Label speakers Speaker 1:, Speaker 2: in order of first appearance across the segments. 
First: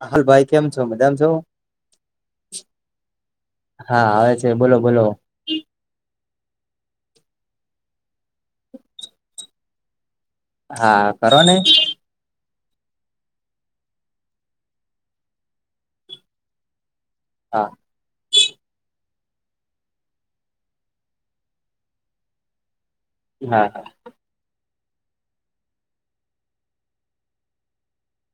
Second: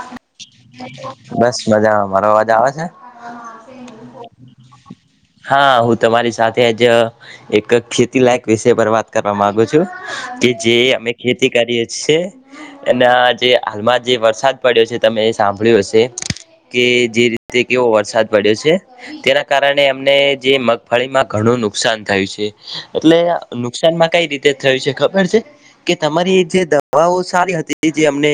Speaker 1: [unintelligible] ભાઈ કેમ? છો મજામાં છો
Speaker 2: બસ મજામાં મારો અવાજ આવે છે?
Speaker 1: હા આવે છે બોલો બોલો
Speaker 2: હા હું તમારી સાથે જ એક ખેતી લાયક વિષય પર વાત કરવા માંગુ છું કે જે અમે
Speaker 1: હા કરો
Speaker 2: ખેતી
Speaker 1: ને
Speaker 2: કરીએ છે એના જે હાલમાં જે વરસાદ પડ્યો છે તમે એ સાંભળ્યું હશે કે જે રીતે
Speaker 1: હા
Speaker 2: કેવો વરસાદ પડ્યો છે તેના કારણે એમને જે મગફળીમાં ઘણું નુકસાન થયું છે એટલે
Speaker 1: હા
Speaker 2: નુકસાનમાં કઈ રીતે થયું છે ખબર છે? કે તમારી જે દવાઓ સારી હતી. જે અમને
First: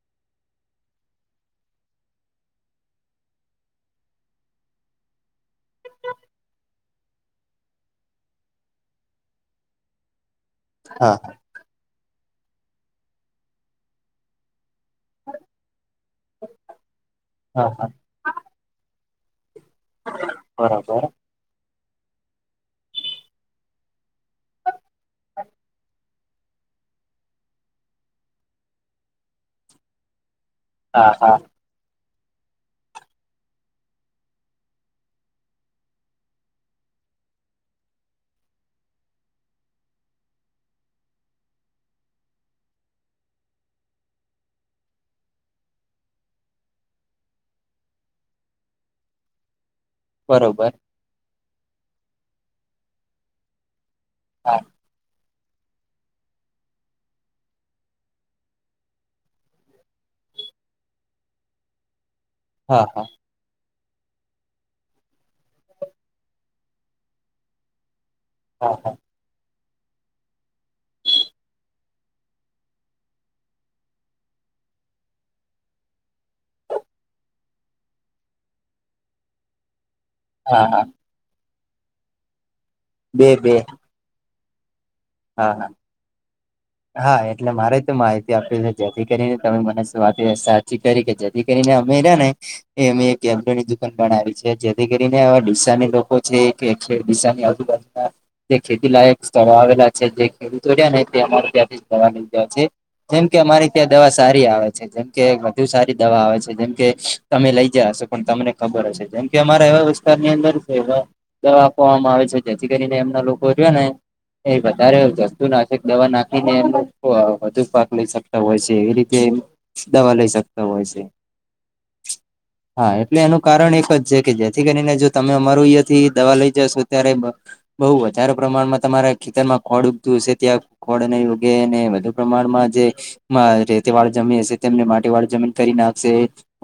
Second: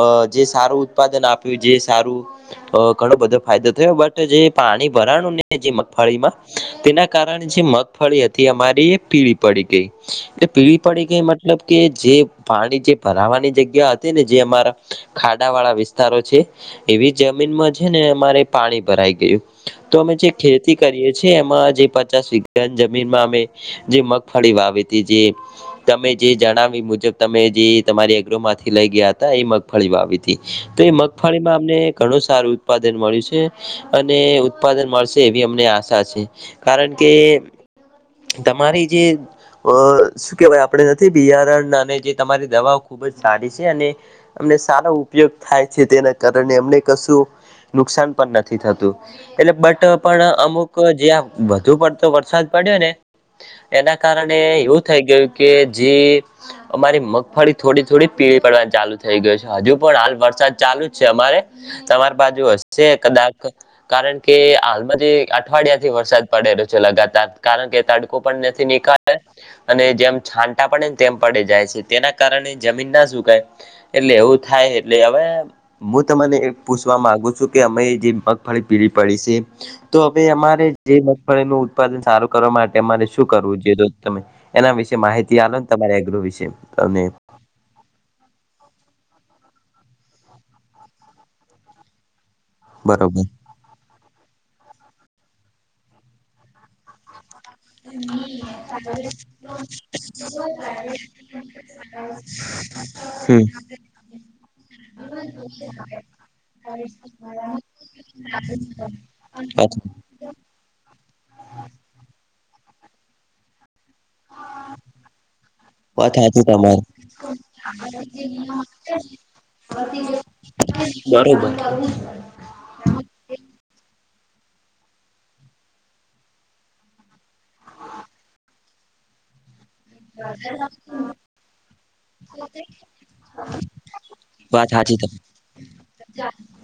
Speaker 2: અ જે સારું ઉત્પાદન આપ્યું. જે સારું અ ઘણો બધો ફાયદો થયો બટ જે પાણી ભરાણું ને, જે મગફળીમાં તેના કારણે જે મગફળી હતી, અમારી એ પીળી પડી ગઈ. જે પીળી પડી
Speaker 1: હા
Speaker 2: ગઈ. મતલબ કે જે પાણી જે ભરાવાની જગ્યા હતીને, જે અમારા ખાડા વાળા વિસ્તારો છે એવી
Speaker 1: હા
Speaker 2: જમીનમાં છે
Speaker 1: હા
Speaker 2: ને, અમારે પાણી ભરાઈ ગયું. તો અમે જે ખેતી
Speaker 1: બરોબર
Speaker 2: કરીએ છીએ. એમાં જે પચાસ વીઘા જમીનમાં અમે જે મગફળી વાવી હતી. જે તમે જે જણાવી. એ મુજબ તમે જે તમારી એગ્રોમાંથી લઇ ગયા હતા, એ મગફળી વાવી હતી. તો એ
Speaker 1: હા હા
Speaker 2: મગફળીમાં અમને ઘણું સારું ઉત્પાદન મળ્યું છે. અને ઉત્પાદન મળશે, એવી અમને આશા છે. કારણ કે તમારી જે અ શું કેહેવાય? આપણે નથી બિયારણ અને જે તમારી દવાઓ ખૂબ જ સારી છે અને અમને સારો ઉપયોગ થાય છે, તેના કારણે અમને કશું નુકસાન પણ નથી થતું. એટલે બટ પણ
Speaker 1: બરોબર
Speaker 2: અમુક જ્યાં વધુ પડતો વરસાદ પડ્યોને, એના કારણે
Speaker 1: હા
Speaker 2: થઈ ગયું, કે જે અમારી મગફળી થોડી થોડી પીળી પડવાની ચાલુ થઈ ગયો છે. હજુ પણ હાલ વરસાદ ચાલુ જ છે. અમારે તમારી બાજુ
Speaker 1: હા
Speaker 2: હશે
Speaker 1: હા
Speaker 2: કદાક કારણ કે હાલમાં જે અઠવાડિયાથી વરસાદ પડેલો છે લઞાતાર. કારણ કે ત [unintelligible] [inaudible]
Speaker 1: હા
Speaker 2: નીકા અને જેમ છાંટા પડેને, તેમ પડે જાય છે. તેના કારણે જમીન ના સુકાય. એટલે એવું થાય. એટલે હવે હું તમને એમ પૂછવા માંગુ છું કે, અમે જે મગફળી પીળી પડી છે. તો હવે,
Speaker 1: હા
Speaker 2: અમારે
Speaker 1: હા
Speaker 2: જે મગફળીનું ઉત્પાદન સારું કરવા માટે અમારે શું
Speaker 1: બે બે
Speaker 2: કરવું જોઈએ, [inaudible] તમે એના વિશે માહિતી
Speaker 1: હા હા
Speaker 2: આલોને, તમે તમારા એગ્રો વિશે અને
Speaker 1: હા, એટલે મારે તો માહિતી આપી છે. જેથી કરી ને, તમે મને [inaudible] સાચી કરી કે જેથી કરીને અમે છે ને,
Speaker 2: બરોબર
Speaker 1: [inaudible] [inaudible] છે જેથી કરીને હવે ડીસાની લોકો છે [inaudible] જે ખેતી લાયક સ્થળો આવેલા છે. જે ખેડૂતો રહ્યાને, તે એમા દવા લઈ [inaudible] છે. જેમ કે
Speaker 2: હમ
Speaker 1: અમારી ત્યાં દવા સારી આવે છે. જેમકે વધુ સારી દવા આવે છે, જેમકે તમે લઈ જયા હશો પણ તમને ખબર હશે. જેમ કે અમારા એવા વિસ્તારની અંદર દવા આપવામાં આવે છે. જેથી કરીને, એમના લોકો રહયાને એ વધારે જંતુનાશક દવા
Speaker 2: વાત
Speaker 1: નાખ- એ
Speaker 2: હાચી
Speaker 1: એમ [inaudible] વધુ પાક લઈ સકતા હોય છે. એવી રીતે
Speaker 2: તમારી
Speaker 1: દવા લઈ શક
Speaker 2: બરોબર.
Speaker 1: હા, એટલે એનું કારણ એક જ છે કે જેથી કરીને, જો તમે અમારું યા થી દવા લઈ જશો, ત્યારે બહુ વધારે પ્રમાણમાં તમારા ખેતર માં ખોડ ઉગતું હશે, ત્યાં ખોડ ને ઉગેને વધુ પ્રમાણમાં જે મા રેતી વાળી જમી હશે.
Speaker 2: વાત
Speaker 1: તેમને
Speaker 2: હાચી
Speaker 1: માટી
Speaker 2: તમારી
Speaker 1: વાડી જમીન કરી ને આપશે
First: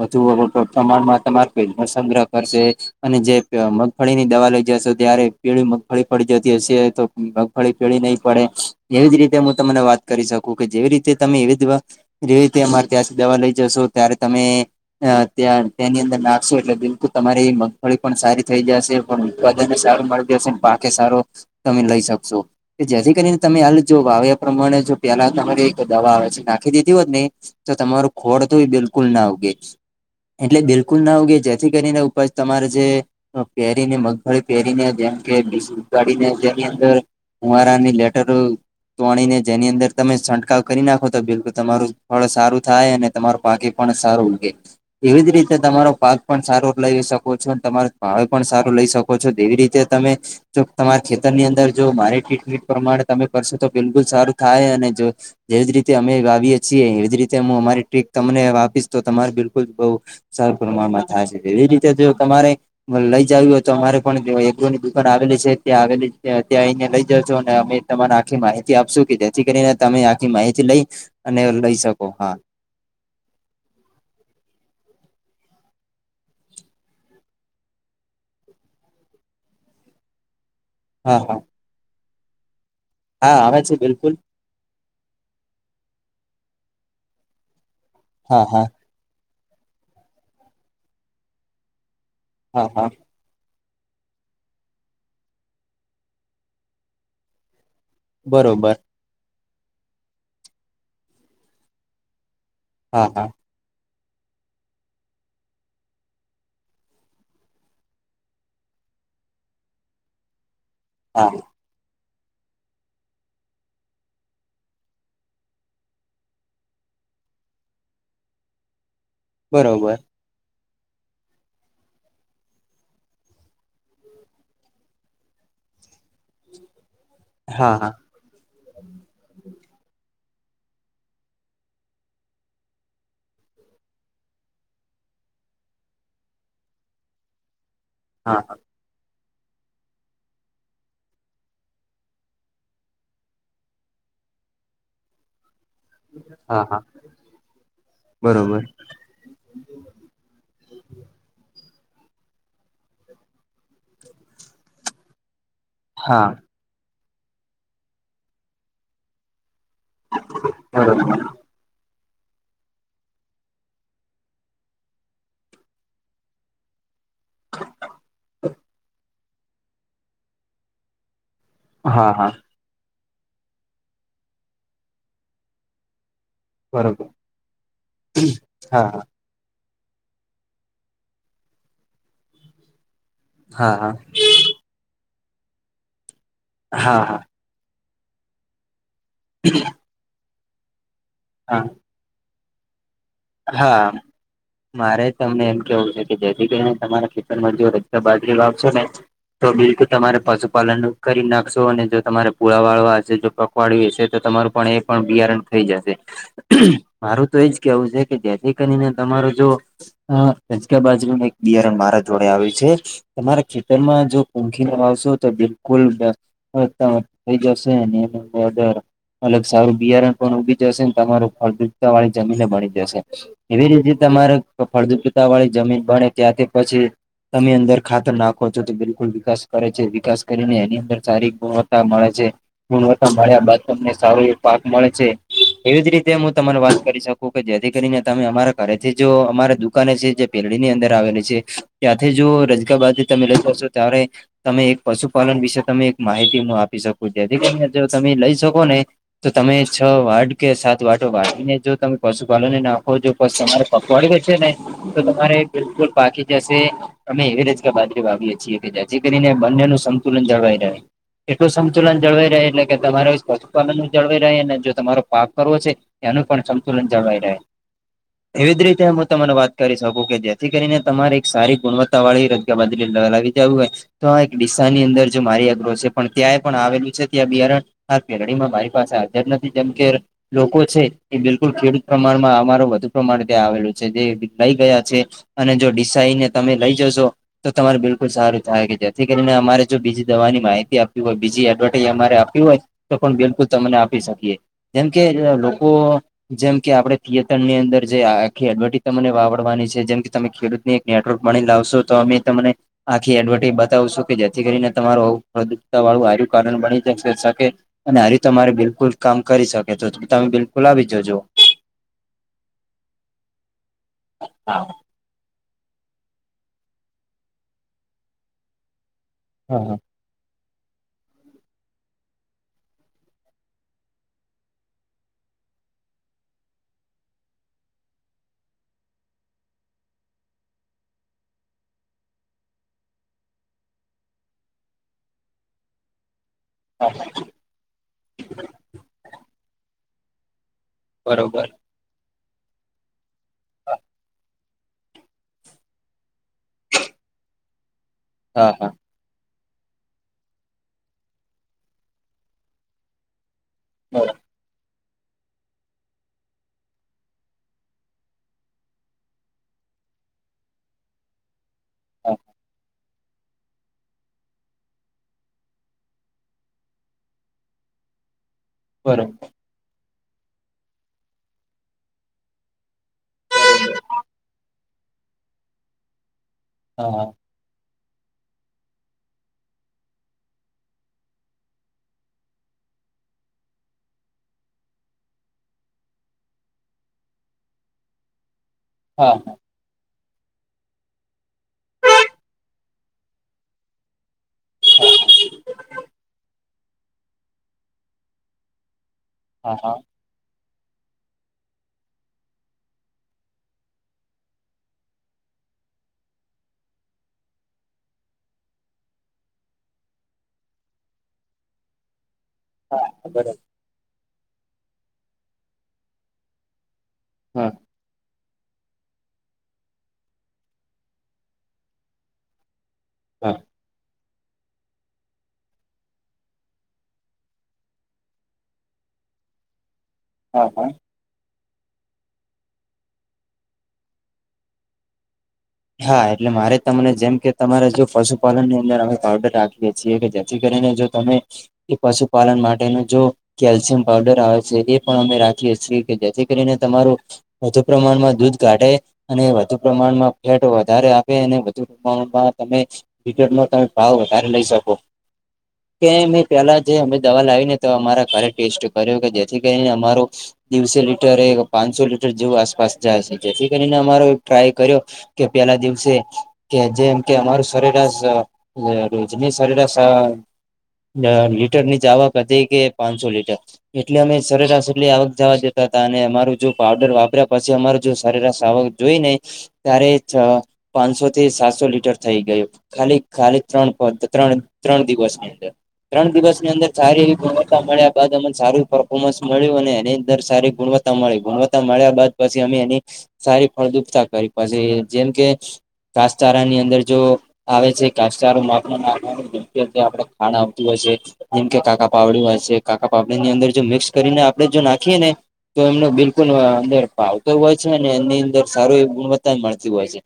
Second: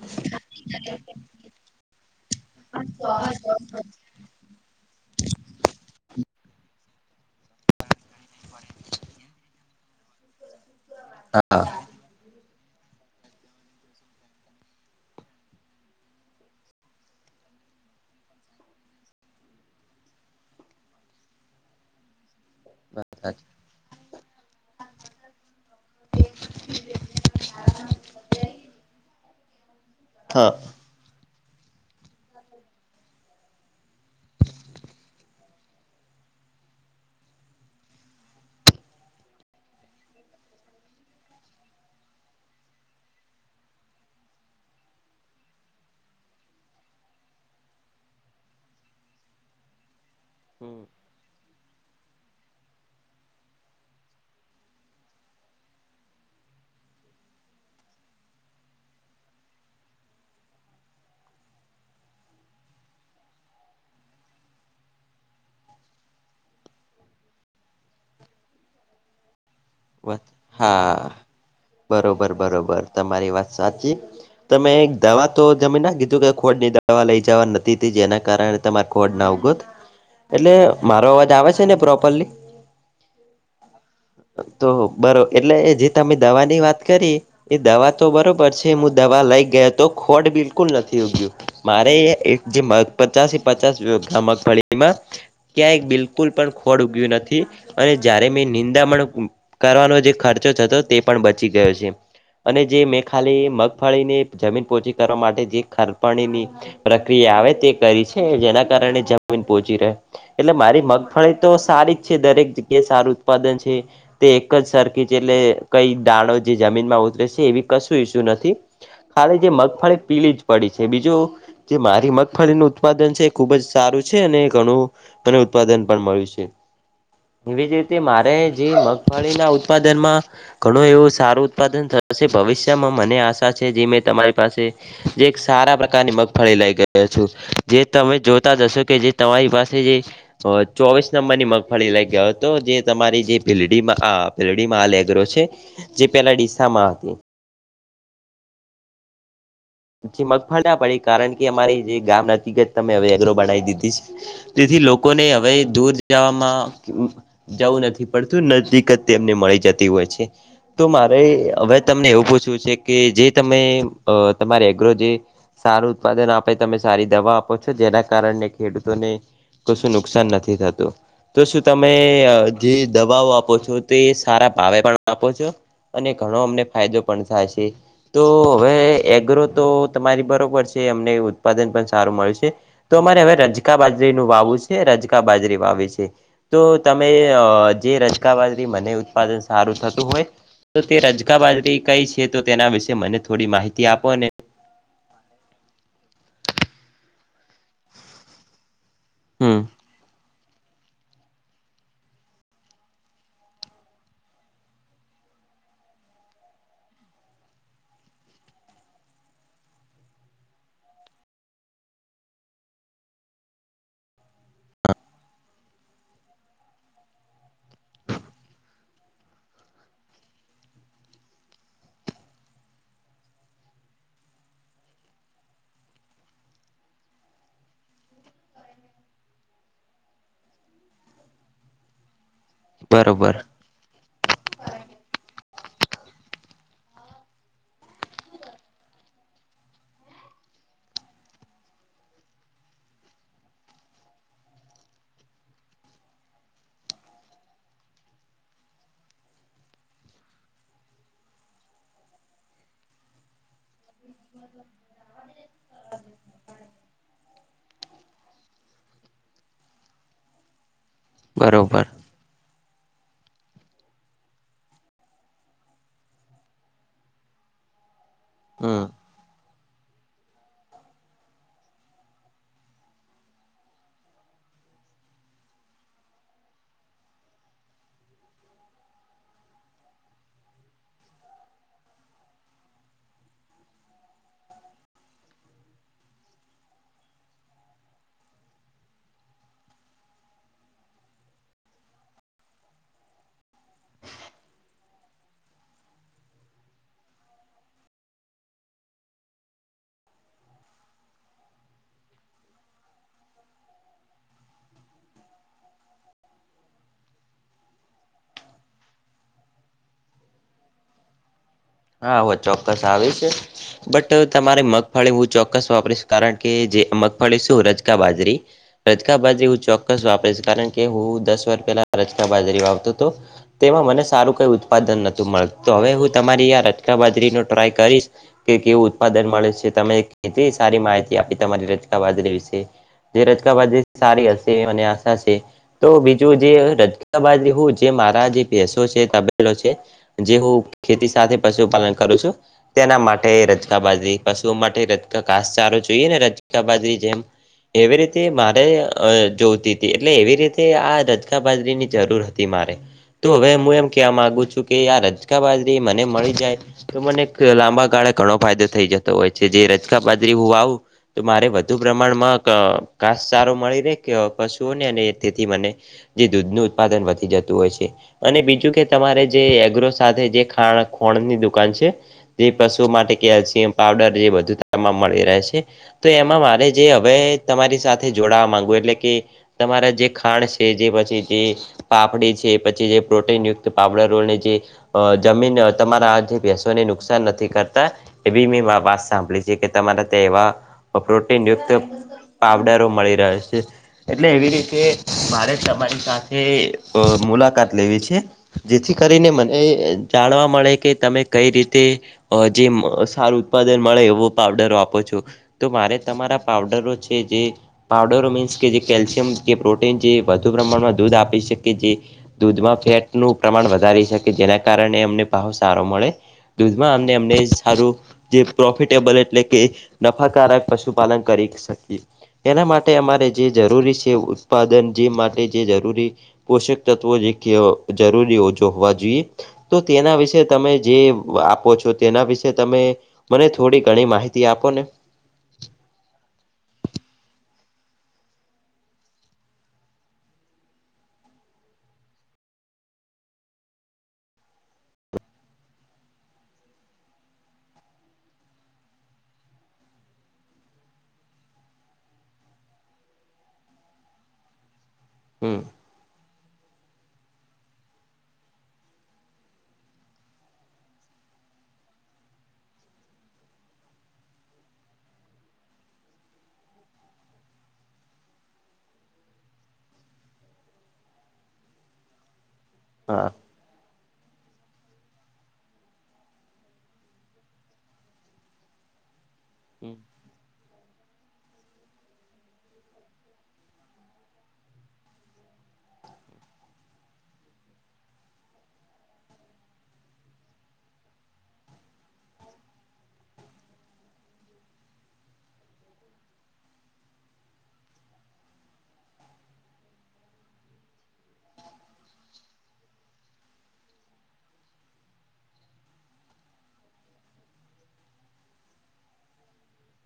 Speaker 1: વધુ [inaudible] [unintelligible] પ્રમાણમાં તમારા પેટમાં સંગ્રહ કરશે. અને જે મગફળીની દવા લઈ જશો ત્યારે પીળી મગફળી પડી જતી હશે, તો મગફળી પીળી નહી પડે. એવી જ રીતે હું તમને વાત કરી શકું કે જેવી રીતે તમે એવી
Speaker 2: હા
Speaker 1: દવા, જેવી રીતે અમારે ત્યાંથી દવા લઈ જશો. ત્યારે તમે ત્યાં તેની અંદર નાખશો, એટલે તમારી મગફળી પણ સારી થઈ જશે. ને સારું મળી દેશે પાકે સારો તમે લઈ શકશો, કે જેથી
Speaker 2: વાત
Speaker 1: કરીને
Speaker 2: હાચી
Speaker 1: તમે હાલ જો વાવે એ પ્રમાણે [inaudible] જો પહેલા તમારે દવા આવે છે. નાખી દીધી હોતને, તો તમારું ખોડ બિલકુલના ઉગે.
Speaker 2: હા
Speaker 1: એટલે બિલકુલ ના ઉગે, જેથી કરીને ઉપજ તમારે જે પહેરીને મગફળી પહેરીને જેમ કે બીજ ઉગાડીને તેની અંદર કુંવારાની લેટ તોણી ને જેની અંદર તમે છંટકાવ કરી, નાખો તો બિલકુલ તમારું ફળ સારું થાય અને તમારો પાકે પણ સારું ઉગે. એવી જ રીતે તમારો પાક પણ સારો લઈ શકો. છો તમાર ભાવે પણ સારું લઈ શકો છો તેવી રીતે તમે, જો
Speaker 2: હમ
Speaker 1: તમારા ખેતરની અંદર જો બાયો ટેકનીક પ્રમાણે તમે કરશો તો બિલકુલ સારું થાય. અને જો જેવી જ રીતે અમે વાવયે છીએ, એવી જ રીતે હું અમારી ટ્રીક તમને આપીસ તમારી બિલકુલ બવુ સર પ્રમાણમાં થાય છે. એવી રીતે જો તમારે લઈ જાવી હોય તો અમારે પણ એગ્રોની દુકાન આવેલી છે. ત્યાં આવેલી ત્યાં આવીને લઈ જા છો અને અમે તમાને આખી માહિતી આપશું કે જેથી કરીને. તમે આખી માહિતી લઈ
Speaker 2: હા
Speaker 1: અને લઈ શકો
Speaker 2: બરોબર
Speaker 1: હા.
Speaker 2: બરોબર તમારી વાત સાચી તમે દવા તો જમી ના કીધું. કે ખોડની દવા લઈ જવા નથી. ત જેના કારણે તમા કોડ ના ઉગત એટલે મારો
Speaker 1: હા
Speaker 2: અવાજ
Speaker 1: હા
Speaker 2: આવે છે, ને પ્રોપરલી.
Speaker 1: હા આવે છે, બિલકુલ.
Speaker 2: તો બરો એટલે જે તમે દવાની વાત કરી, એ દવા તો
Speaker 1: હા
Speaker 2: બરોબર
Speaker 1: હા
Speaker 2: છે. દવા લઈ ગયા તો ખોટ બિલકુલ નથી, ઉગ્યું મારે એક જ
Speaker 1: હા હા
Speaker 2: પચાસે પચાસ મગફળીમાં ક્યાંય બિલકુલ પણ ખોળ ઉગ્યું નથી. અને જ્યારે મેં
Speaker 1: બરોબર
Speaker 2: નિંદામણ કરવાનો, જે ખર્ચો જતો તે પણ બચી ગયો છે. અને જે મેં
Speaker 1: હા હા
Speaker 2: ખાલી મગફળીની જમીન પોચી કરવા. માટે જે ખરપણીની પ્રક્રિયા આવે તે કરી છે, જેના કારણે જમીન પોચી રહે એટલે મારી મગ
Speaker 1: હા
Speaker 2: ફળી તો સારી જ છે, દરેક જગ્યાએ સારું ઉત્પાદન છે. તે એક જ સરર્ખિ એટલે કઈ દાણો જે જમીનમાં ઉતરે છે, એવી કશું ઈછ્યુ નથી. ખાલી જે
Speaker 1: બરોબર
Speaker 2: મગફળી પીલી જ પડી છે, બીજું જે મારી મગફળીનું ઉત્પાદન છે, એ ખુબ જ સારું છે, અને ઘણું ઘણું ઉત્પાદન પણ મળ્યું છે, એવી જ
Speaker 1: હા હા
Speaker 2: રીતે મારે જે મમ ફણીના ઉત્પાદનમાં ઘણું એવું સારું ઉત્પાદન થશે, ભવિષ્યમાં મને આશા છે, જે મેં તમારી પાસે જે એક સારા પ્રકારની મગફળી લઈ ગયો છું. જે તમે જ
Speaker 1: હા
Speaker 2: હશો કે તમારી પાસે જે ચોવીસ નંબરની મગફળી લઈ ગયો હતો, જે તમારી જે ભિલ્ડીમાં આ ભિલડીમાં હાલ એગરો છે, જે પેલા
Speaker 1: હા હા
Speaker 2: ડીસામાં હતી.
Speaker 1: બરોબર,
Speaker 2: મગફળ ના પડી કારણ કે અમારી જે ગામ નજીક જ તમે હવે એગ્રો બનાવી દીધી છે. તેથી લોકોને હવે દૂર
Speaker 1: હા
Speaker 2: જાવામાં જવું નથી પડતું નજક તેમને મળી જતી હોય તો
Speaker 1: બરોબર
Speaker 2: મારે હવે તમને એવું પૂછવું છે કે જે તમે અહ તમારે એગ્રો જે સારું ઉત્પાદન આપે તમે સારી દવા આપો, છો જેના કારને ખેડૂતોને કશું નુકસાન નથી થતું, તો શું તમે
Speaker 1: હા હા
Speaker 2: અહ જે દવાઓ આપો છો, તે સારા ભાવે પણ આપો છો. અને ઘણો અમને ફાયદો
Speaker 1: બરોબર
Speaker 2: પણ થશે, તો હવે
Speaker 1: હા
Speaker 2: એગ્રો તો તમારી બરોબર છે અમને ઉત્પાદન પણ સારું મળે છે તો અમારે હવે
Speaker 1: હા
Speaker 2: રજકા
Speaker 1: હા
Speaker 2: બાજરીનુ વાવવું છે રજકા બાજરી વાવવી છે તો
Speaker 1: હા હા
Speaker 2: તમે અહ જે રજકા બાજરી મને ઉત્પાદન સારું થતું હોય તો તે રજકા
Speaker 1: હા
Speaker 2: બાજરી કઈ છે. તો તેના વિશે મને થોડી માહિતી
Speaker 1: હા
Speaker 2: આપો ને
Speaker 1: મારે તમને એમ કેવું છે કે જેથી કરીને તમારા જો રજકા બાજરી વાવશો ને તો
Speaker 2: હમ
Speaker 1: બિલકુલ તમારે પશુપાલનનુ કરી નાખશો અને જો તમારે પુળા વાળવા હશે પખવાડ્યું હશે તો તમારું પણ એ પણ બિયારણ થઈ જશે. મારું તો એજ કેવું છે કે જેથી કરીને તમારો જો. [unintelligible] બાજુનો એક [unintelligible] મારા જોડે આવી છે. તમારા ખેતરમાં જો [unintelligible] તો બિલકુલ [unintelligible] થઈ જશે અને એનો હળદર અલગ સારું બિયારણ પણ ઉગી જશે ને તમારું ફળદ્વુપતા વાળી જમીન બની જશે. એવી રીતે તમારે ફળદ્વુપતા વાળી જમીન ભણે ત્યાંથી પછી તમે અંદર ખાતર નાખો છો તો બિલકુલ વિકાસ કરે છે વિકાસ કરીને એની અંદર સારી ગુણવત્તા મળે છે. ગુણવતા
Speaker 2: બરોબર
Speaker 1: મળ્યા બાદ. તમને સારું એવું પાક મળે છે એવી જ રીતે હું તને વાત કરી શકું કે જેથી કરીને તમે અમારા ઘરેથી જો અમારા દુકાને છે જે પેરડીની અંદર આવેલી છે ત્યાંથી જો રજકાબાજરી તમે લોકો આવ છો ત્યારે તમે એક પશુપાલન વિશે તમે એક માહિતી હું આપી શકું જેથી કરીને જો તમે લઈ શકો ને. તો તમે છ વાટ કે સાત વાટો જો તમે પશુપાલનને ના [unintelligible] છે ને ને તો તમારે બિલકુલ પાકી જશે. અમે એવી રીતના બાજરી વાવીએ છીએ કે જેથી કરીને બંનેનું સંતુલન જળવાઈ રહે. એટલું
Speaker 2: બરોબર
Speaker 1: સંતુલન જળવાઈ રહે એટલે કે તમારે પશુપાલન બી જળવાઈ રહે અને જો તમારો પાક કરવો છે. ત્યાં નું પણ સંતુલન જળવાઈ રહે. એવી જ
Speaker 2: હમ
Speaker 1: રીતે હું તને વાત કરી શકું કે જેથી કરીને તમારી એક સારી ગુણવત્તા વાળી કે બાજરી દવા લાવી જઉં હોય [unintelligible] તો એક દિશાની અંદર જો મારી એગ્રો છે પણ ત્યાંય પણ આવેલું છે ત્યાં બિયારણ આ [unintelligible] મારી પાસે હાજર નથી જેમ કે લોકો છે એ બિલકુલ ખેડૂત પ્રમાણમાં અમારો વધ જો પ્રમાણે આવેલું છે જે લઈ ગયા છે અને જો ડીસા આઈ ને તમે લઈ જશો. તો તમારે બિલકુલ સારું થાય કે જેથી કરીને અમારે જો બીજી દવાની માહિતી આપી હોય બીજી એડવર્ટાઈઝ અમારે આપવી હોય. તો પણ બિલકુલ તમને આપી શકીએ જેમ કે લોકો જેમ કે આપણે થિયેટરની અંદર જે આખી તમને વાવડવાની છે જેમ કે તમે ખેડૂતને એક નેટવર્ક બનાવી લાવશો તો અમે તમને આખી એડવરટાઈઝ બતાવશું કે જેથી કરીને તમારું ફળદ્રુપતા વાળું કારણ બની‌ શકે. અને આવી રીતે તમારે બિલકુલ કામ કરી શકે જો તો તમે બિલકુલ આવી જજો.
Speaker 2: હા હું ચોક્કસ આવીશ બટ તમારે
Speaker 1: હા
Speaker 2: મગ ફળી હું ચોક્કસ વાપરીશ કારણ કે જે મગફળી શું રજકા બાજરી રજકા બાજરી હું ચો
Speaker 1: હા
Speaker 2: ચોક્કસ વાપરીશ કારણ કે હું દસ વર્ષ પેલા રચકા બાજરી વાવતો હતો. તેમાં મને સારું કઈ ઉત્પાદન નતું મળતું તો હવે હું તમારી આ રચકા બાજરી નો ટ્રાય કરીશ. કે કેવું ઉત્પાદન મળે છે તમે કેટલી સારી માહિતી આપી તમારી રચકા બાજરી વિશે. જે રચકા બાજરી સારી હશે એવી મને આશા છે. તો બીજું જે રચકા બાજરી હોય જે મારા જે ભેસો છે તબેલો છે જે હું ખેતી સાથે
Speaker 1: બરોબર
Speaker 2: પશુપાલન કરું છું તેના માટે એ રચકા બાજરી. પશુઓ માટે રચકા ઘાસચારો જોઈએ ને રચકા બાજરી જેમ એવી રીતે
Speaker 1: હા
Speaker 2: મારે
Speaker 1: હા
Speaker 2: અ જોતી હતી એટલે એવી રીતે આ રચકા બાજરીની જરૂર હતી મારે તો હવે હું એમ કેવા
Speaker 1: બરોબર
Speaker 2: માગુ છું કે આ રચકા બાજરી મને મળી. જ્યાય તો મને એક લાંબા ગાળે ઘણો ફાયદો થઈ જતો હોય છે. જે રચકા બાજરી હું વાવું. તો મારે વધુ
Speaker 1: હા
Speaker 2: પ્રમાણમાં ઘાસ સારો મળી રેય [unintelligible] પશુઓને. અને તેથી મને જે દૂધનું ઉત્પાદન વધી જતું હોય છે. અને બીજું કે
Speaker 1: બરોબર
Speaker 2: તમારે જે એગ્રો સાથે જે ખાણ ખોણની દુકાન છે. જે પશુઓ માટે કેલ્શિયમ પાવડર જે બધું મળી રહે છે. તો એમાં મે જે
Speaker 1: હા હા
Speaker 2: અવે તમારી સાથે જોડાવા માંગુ એટલે કે. તમારા જે ખાંણ છે. જે પછી જે પાપડી છે. પછી જે પ્રોટીન યુક્ત પાવડરોની જે અ જમીન તમારા આ જે ભેંસોને નુકસાન નથી કરતા. એવી મે વાત
Speaker 1: હા
Speaker 2: સાંભળી છે કે તામાના દેવા અ પ્રોટીન યુક્ત પાવડરો મળી રહે છે. એટલે એવી રીતે મારે તમારી સાથે અ મુલાકાત લેવી છે. જેથી કરીને મને
Speaker 1: હા
Speaker 2: અ
Speaker 1: હા
Speaker 2: જાણવા મળે, કે તમે કઈ રીતે અ જે મ સારું ઉત્પાદન મળે એવો પાવડર વાપરો છો. તો મારે તમારા પાવડરો છે. જે પાવડરો મિન્સ કે જે કેલ્શિયમ કે પ્રોટીન જે વધુ પ્રમાણમાં દૂધ આપી શકે જે દૂધમાં
Speaker 1: હા હા
Speaker 2: ફેટનું પ્રમાણ વધારી શકે, જેના કારણે એમને ભાવ સારો મળે દૂધમાં આમ તમને સારું જે પ્રોફિટેબલ એટલે કે નફાકારક પશુપાલન કરી શકીએ. એના માટે, તે અમારે
Speaker 1: હા
Speaker 2: જે જરૂરી સે એવું ઉત્પાદન જે માટે જે જરૂરી પોષક તત્ત્વો જે કે જરૂરી ઓછો હોવા જોઈએ. તો તેના વિશે.
Speaker 1: હા હા
Speaker 2: તમે જે આપો છો, તેના વિશે તમે મને થોડી ઘણી માહિતી આપો ને.
Speaker 1: હા એટલે મારે તમને જેમ કે, તમારે જો પશુપાલનની અંદર અમે પાવડર રાખીએ છીએ. કે જેથી કરીને જો તમે સ એ પશુપાલન માટેનું જો કેલ્શિયમ પાવડર આવે છે. એ પણ અમે રાખીએ છીએ. કે જેથી કરીને તમારું વધુ પ્રમાણમાં દૂધ કાઢે. અને વધુ પ્રમાણમાં રેટ વધારે આવે અને વધુ પ્રમાણ માં તમે ભાવ વધારે લઈ શકો.
Speaker 2: હમ
Speaker 1: કે મે.. પેલા જે અમે દવા લાવી ને તો, અમારા ઘરે ટેસ્ટ કર્યો કે જેથી કરીને અમારું દિવસે લિટરે પાંચસો લીટર જેવું આસપાસ જાય છે. જેથી કરીને અમારો ટ્રાય કર્યો. કે પેલા દિવસે કે જેમ કે અમારું સરેરાશ અ રોજની સરેરાશ અ અ લીટર ની જાવક હતી કે, પાનસો
Speaker 2: હા
Speaker 1: લીટર. એટલી અમે સરેરાશ એટલી આવક જવા દેતા હતા. અને અમારું જો પાવડર વાપર્યા પછી અમાર જો સરેરાશ આવક જોઈ ને ત્યારે
Speaker 2: હમ
Speaker 1: જ પાનસો થી સાતસો લીટર થઈ ગયું. ખાલી ખાલી ત્રણ-ત્રણ-ત્રણ-ત્રણ દિવસની અંદર ત્રણ દિવસ ની અંદર સારી એવી ગુણવત્તા મળ્યા બાદ અમર સારું ફ્રફોર્મેન્સ મળ્યું. અને એની અંદર સારી ગુણવત્તા તા મળી ગુણવત્તા મળ્યા બાદ પછી અમે એની સારી ફળદ્રુપતા કરી પછી જેમ કે, ઘાસચારણ ની અંદર જો, આવે છે. ઘાસચારો નાખ માં આપણને ખાણ આવતું હોય છે. જેમ કે કાકા પાવડી હોય છે. કાકા પાવડી ની અંદર જો મિક્સ કરીને આપડે જો નાખીએ ને, તો એમને બિલકુલ અંદર પાવતો હોય છે ને, એની અંદર સારું એવી ગુણવત્તા મળે. હોય છે.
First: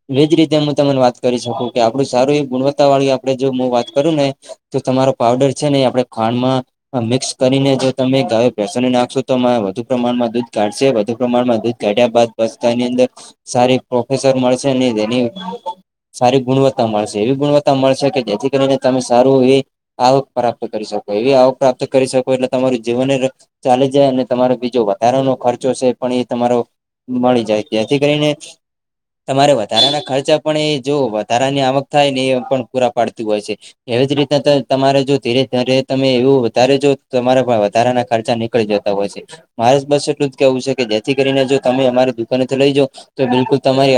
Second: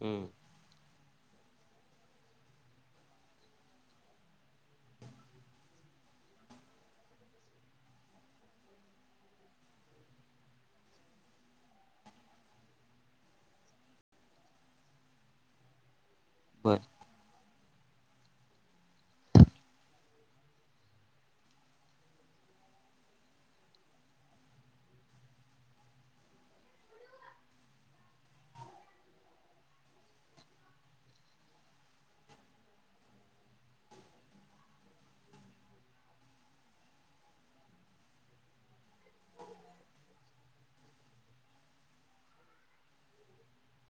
Speaker 2: હમ
Speaker 1: એજ રીતે હું તને વાત કરી શકું. કે આપડું સારું એ ગુણવત્તા વાળી આપડે જો હું વાત કરું ને તો તમારો પાવડર છે ને, આપણે ખાંડ માં અને મિક્સ કરીને જો તમે ગાય, ભેસોને નાખશો તો મ વધુ પ્રમાણમાં દૂધ કાઢશે વધુ પ્રમાણમાં દૂધ કાઢ્યા બાદ બસ્તા ની અંદર સારી પ્રોફેસર મળશે ને તેની સારી
Speaker 2: બર
Speaker 1: ગુણવત્તા મળશે. એવી ગુણવત્તા મળશે કે, જેથી કરીને તમે સારું એ આવક પ્રાપ્ત કરી શકો એવી આવક પ્રાપ્ત કરી શકો એટલે તમારું જીવન રે ચાલે જાય અને તમારો બીજો વધારાનો ખર્ચો છે પણ એ તમારો મળી જાય. જેથી કરીને, તમારે વધારાના ખર્ચા પણ એ જો વધારાની આવક થાય ને એ પણ પૂરા પાડતી હોય છે. એવી જ રીતના ત તમારે જો ધીરે ધીરે તમે એવું વધારે જો તમારા વધારાના ખર્ચા ની કરી જતા હોય છે. મારે બસ એટલું જ કેવું છે કે જેથી કરીને જો તમે અમારી દુકાનેથી લઈ જાવ તો બિલકુલ તમારી